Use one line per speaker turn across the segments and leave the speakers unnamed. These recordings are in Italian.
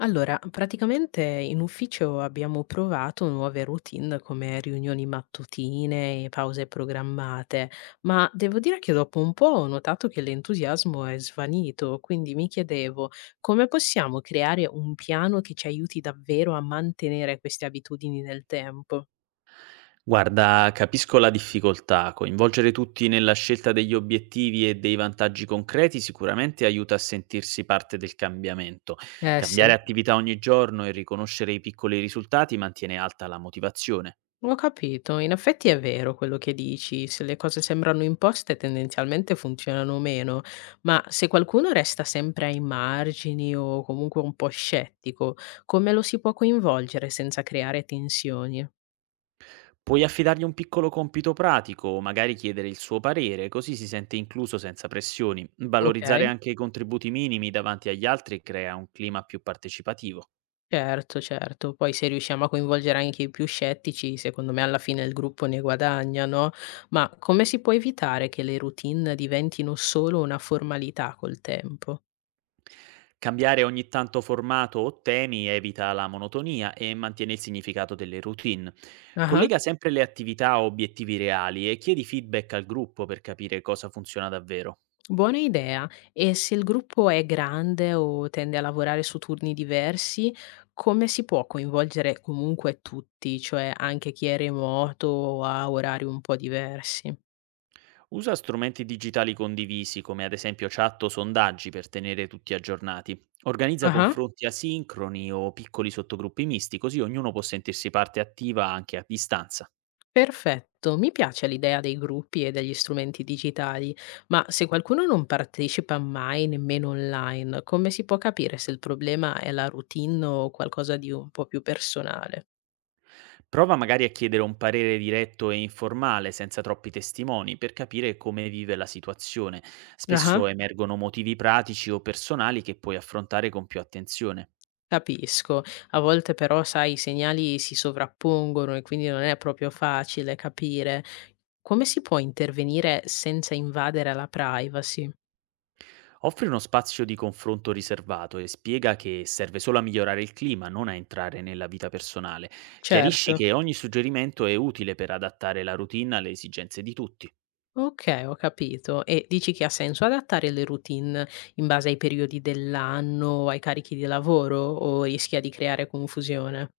Allora, praticamente in ufficio abbiamo provato nuove routine come riunioni mattutine e pause programmate, ma devo dire che dopo un po' ho notato che l'entusiasmo è svanito, quindi mi chiedevo come possiamo creare un piano che ci aiuti davvero a mantenere queste abitudini nel tempo.
Guarda, capisco la difficoltà. Coinvolgere tutti nella scelta degli obiettivi e dei vantaggi concreti sicuramente aiuta a sentirsi parte del cambiamento.
Eh sì.
Cambiare attività ogni giorno e riconoscere i piccoli risultati mantiene alta la motivazione.
Ho capito, in effetti è vero quello che dici, se le cose sembrano imposte tendenzialmente funzionano meno, ma se qualcuno resta sempre ai margini o comunque un po' scettico, come lo si può coinvolgere senza creare tensioni?
Puoi affidargli un piccolo compito pratico o magari chiedere il suo parere, così si sente incluso senza pressioni.
Ok,
Valorizzare anche i contributi minimi davanti agli altri crea un clima più partecipativo.
certo, certo. Poi se riusciamo a coinvolgere anche i più scettici, secondo me alla fine il gruppo ne guadagna, no? Ma come si può evitare che le routine diventino solo una formalità col tempo?
Cambiare ogni tanto formato o temi evita la monotonia e mantiene il significato delle routine.
Ah.
Collega sempre le attività a obiettivi reali e chiedi feedback al gruppo per capire cosa funziona davvero.
Buona idea. E se il gruppo è grande o tende a lavorare su turni diversi, come si può coinvolgere comunque tutti, cioè anche chi è remoto o ha orari un po' diversi?
Usa strumenti digitali condivisi come ad esempio chat o sondaggi per tenere tutti aggiornati. Organizza
Ah,
confronti asincroni o piccoli sottogruppi misti così ognuno può sentirsi parte attiva anche a distanza.
perfetto. Mi piace l'idea dei gruppi e degli strumenti digitali, ma se qualcuno non partecipa mai, nemmeno online, come si può capire se il problema è la routine o qualcosa di un po' più personale?
Prova magari a chiedere un parere diretto e informale, senza troppi testimoni, per capire come vive la situazione.
Ah.
Spesso emergono motivi pratici o personali che puoi affrontare con più attenzione.
Capisco. A volte però, sai, i segnali si sovrappongono e quindi non è proprio facile capire. Come si può intervenire senza invadere la privacy?
Offri uno spazio di confronto riservato e spiega che serve solo a migliorare il clima, non a entrare nella vita personale. Chiarisci
Certo.
che ogni suggerimento è utile per adattare la routine alle esigenze di tutti.
Okay, ho capito. E dici che ha senso adattare le routine in base ai periodi dell'anno o ai carichi di lavoro o rischia di creare confusione?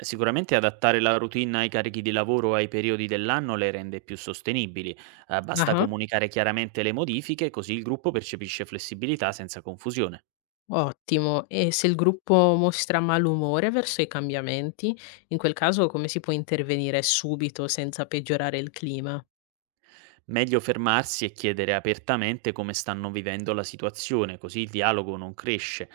Sicuramente adattare la routine ai carichi di lavoro o ai periodi dell'anno le rende più sostenibili. Basta
Ah-ah.
comunicare chiaramente le modifiche, così il gruppo percepisce flessibilità senza confusione.
Ottimo. E se il gruppo mostra malumore verso i cambiamenti, in quel caso come si può intervenire subito senza peggiorare il clima?
Meglio fermarsi e chiedere apertamente come stanno vivendo la situazione, così il dialogo non cresce.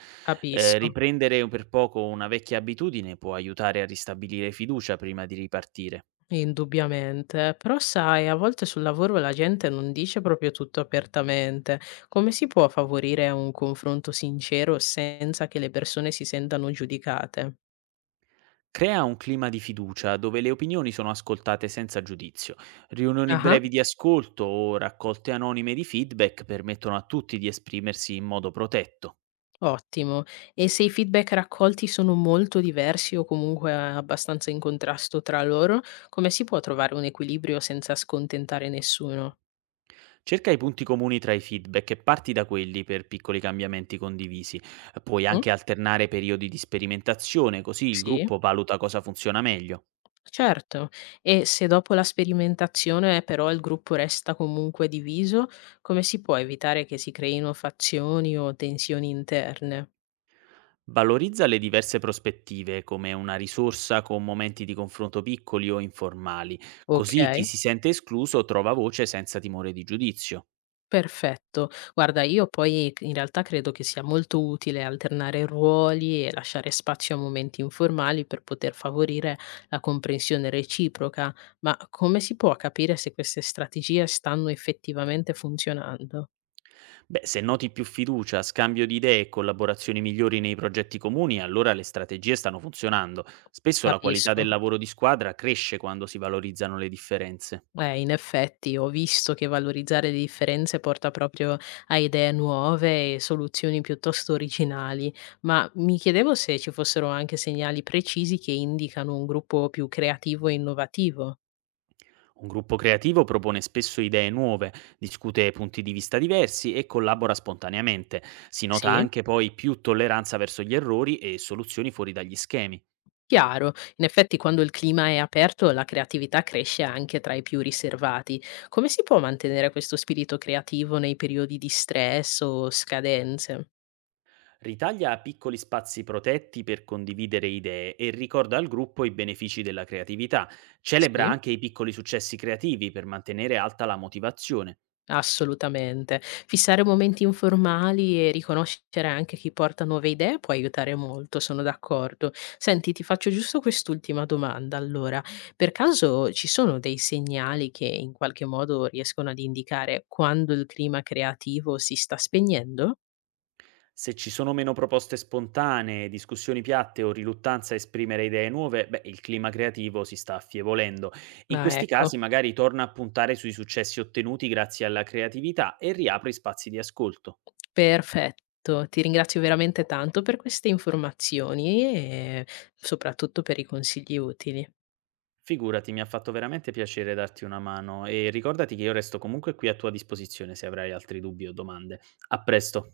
Capisco,
Riprendere per poco una vecchia abitudine può aiutare a ristabilire fiducia prima di ripartire.
indubbiamente. Però sai, a volte sul lavoro la gente non dice proprio tutto apertamente. Come si può favorire un confronto sincero senza che le persone si sentano giudicate?
Crea un clima di fiducia dove le opinioni sono ascoltate senza giudizio. Riunioni
Ah,
brevi di ascolto o raccolte anonime di feedback permettono a tutti di esprimersi in modo protetto.
ottimo. E se i feedback raccolti sono molto diversi o comunque abbastanza in contrasto tra loro, come si può trovare un equilibrio senza scontentare nessuno?
Cerca i punti comuni tra i feedback e parti da quelli per piccoli cambiamenti condivisi. Puoi
Mhm,
anche alternare periodi di sperimentazione, così il
sì.
gruppo valuta cosa funziona meglio.
Certo, e se dopo la sperimentazione però il gruppo resta comunque diviso, come si può evitare che si creino fazioni o tensioni interne?
Valorizza le diverse prospettive come una risorsa con momenti di confronto piccoli o informali,
Ok,
così chi si sente escluso trova voce senza timore di giudizio.
perfetto. Guarda, io poi in realtà credo che sia molto utile alternare ruoli e lasciare spazio a momenti informali per poter favorire la comprensione reciproca, ma come si può capire se queste strategie stanno effettivamente funzionando?
Beh, se noti più fiducia, scambio di idee e collaborazioni migliori nei progetti comuni, allora le strategie stanno funzionando. Spesso la qualità del
Capisco.
lavoro di squadra cresce quando si valorizzano le differenze.
In effetti ho visto che valorizzare le differenze porta proprio a idee nuove e soluzioni piuttosto originali, ma mi chiedevo se ci fossero anche segnali precisi che indicano un gruppo più creativo e innovativo.
Un gruppo creativo propone spesso idee nuove, discute punti di vista diversi e collabora spontaneamente. Si nota
Sì,
anche poi più tolleranza verso gli errori e soluzioni fuori dagli schemi.
chiaro. In effetti, quando il clima è aperto, la creatività cresce anche tra i più riservati. Come si può mantenere questo spirito creativo nei periodi di stress o scadenze?
Ritaglia piccoli spazi protetti per condividere idee e ricorda al gruppo i benefici della creatività. Celebra
Sì.
anche i piccoli successi creativi per mantenere alta la motivazione.
Assolutamente. Fissare momenti informali e riconoscere anche chi porta nuove idee può aiutare molto, sono d'accordo. Senti, ti faccio giusto quest'ultima domanda allora. Per caso ci sono dei segnali che in qualche modo riescono ad indicare quando il clima creativo si sta spegnendo?
Se ci sono meno proposte spontanee, discussioni piatte o riluttanza a esprimere idee nuove, beh, il clima creativo si sta affievolendo. In
Ah,
questi
ecco,
casi magari torna a puntare sui successi ottenuti grazie alla creatività e riapri spazi di ascolto.
perfetto. Ti ringrazio veramente tanto per queste informazioni e soprattutto per i consigli utili.
Figurati, mi ha fatto veramente piacere darti una mano e ricordati che io resto comunque qui a tua disposizione se avrai altri dubbi o domande. A presto.